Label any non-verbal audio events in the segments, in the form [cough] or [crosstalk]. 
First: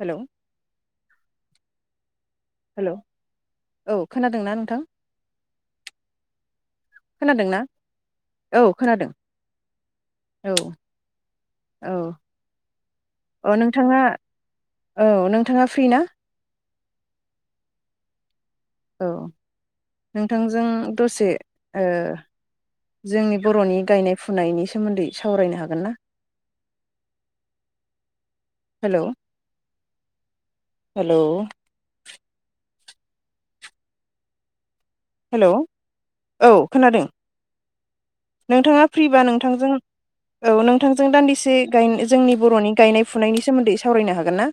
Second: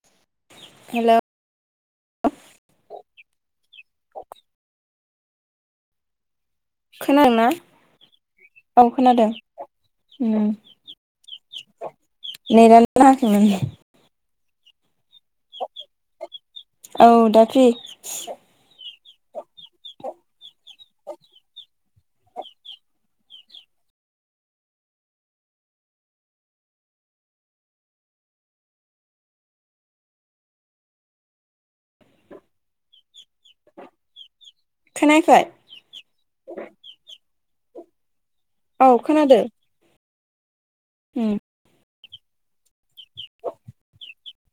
Hello. Hello hello औ खोनादोंना नोंथां? खोनादों ना खोनादोंना औ खोनादों औ औ नेदानो नाङाखैमोन। अ नोंथाङा औ नोंथाङा फ्रि ना? औ दा फ्रि औ नोंथां। जों दसे ओ जोंनि बर'नि गायनाय फुनायनि सोमोन्दै सावरायनो हागोन ना हेलौ। हेलौ खोनायाखै हेलौ औ खोनादों। नोंथाङा औ फ्रिबा खोनादो नोंथांजों औ नोंथांजों उम दान्दिसे गाय जोंनि बर'नि गायनाय फुनायनि सोमोन्दै सावरायनो हागोन ना?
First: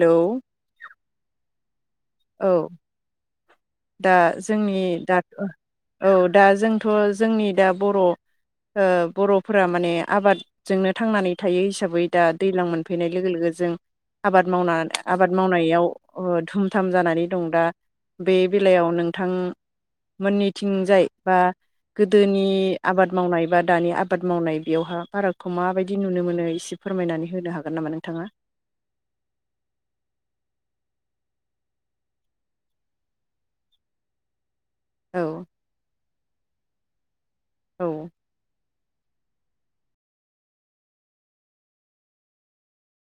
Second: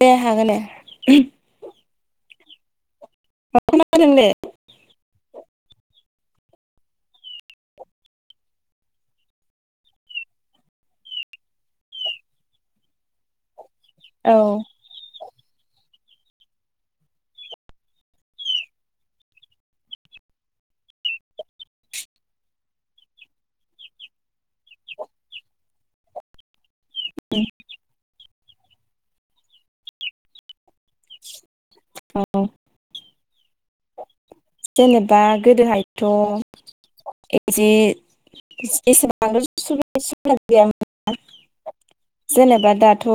दे हागोन ने औ। दा खोनादों दे जोंनि दा औ दा जोंथ' जोंनि दा बर' ओ बर'फोरा माने आबादजोंनो थांनानै थायो हिसाबै दा दैयलां मोनफैनाय लोगो लोगो जों औ आबाद मावना आबाद मावनायाव ओ धुम दाम जानानै दं दा बे बेलायाव नोंथां मोननैथिंजाय बा गोदोनि आबाद मावनाय बा दानि आबाद मावनाय बेयावहा फारागखौ माबायदि नुनो मोनो एसे फोरमायनानै होनो हागोन नामा नोंथाङा? [inaudible] जेनेबा औ गोदोहाय थ' एसे औ एस [unintelligible] जेनेबा दाथ'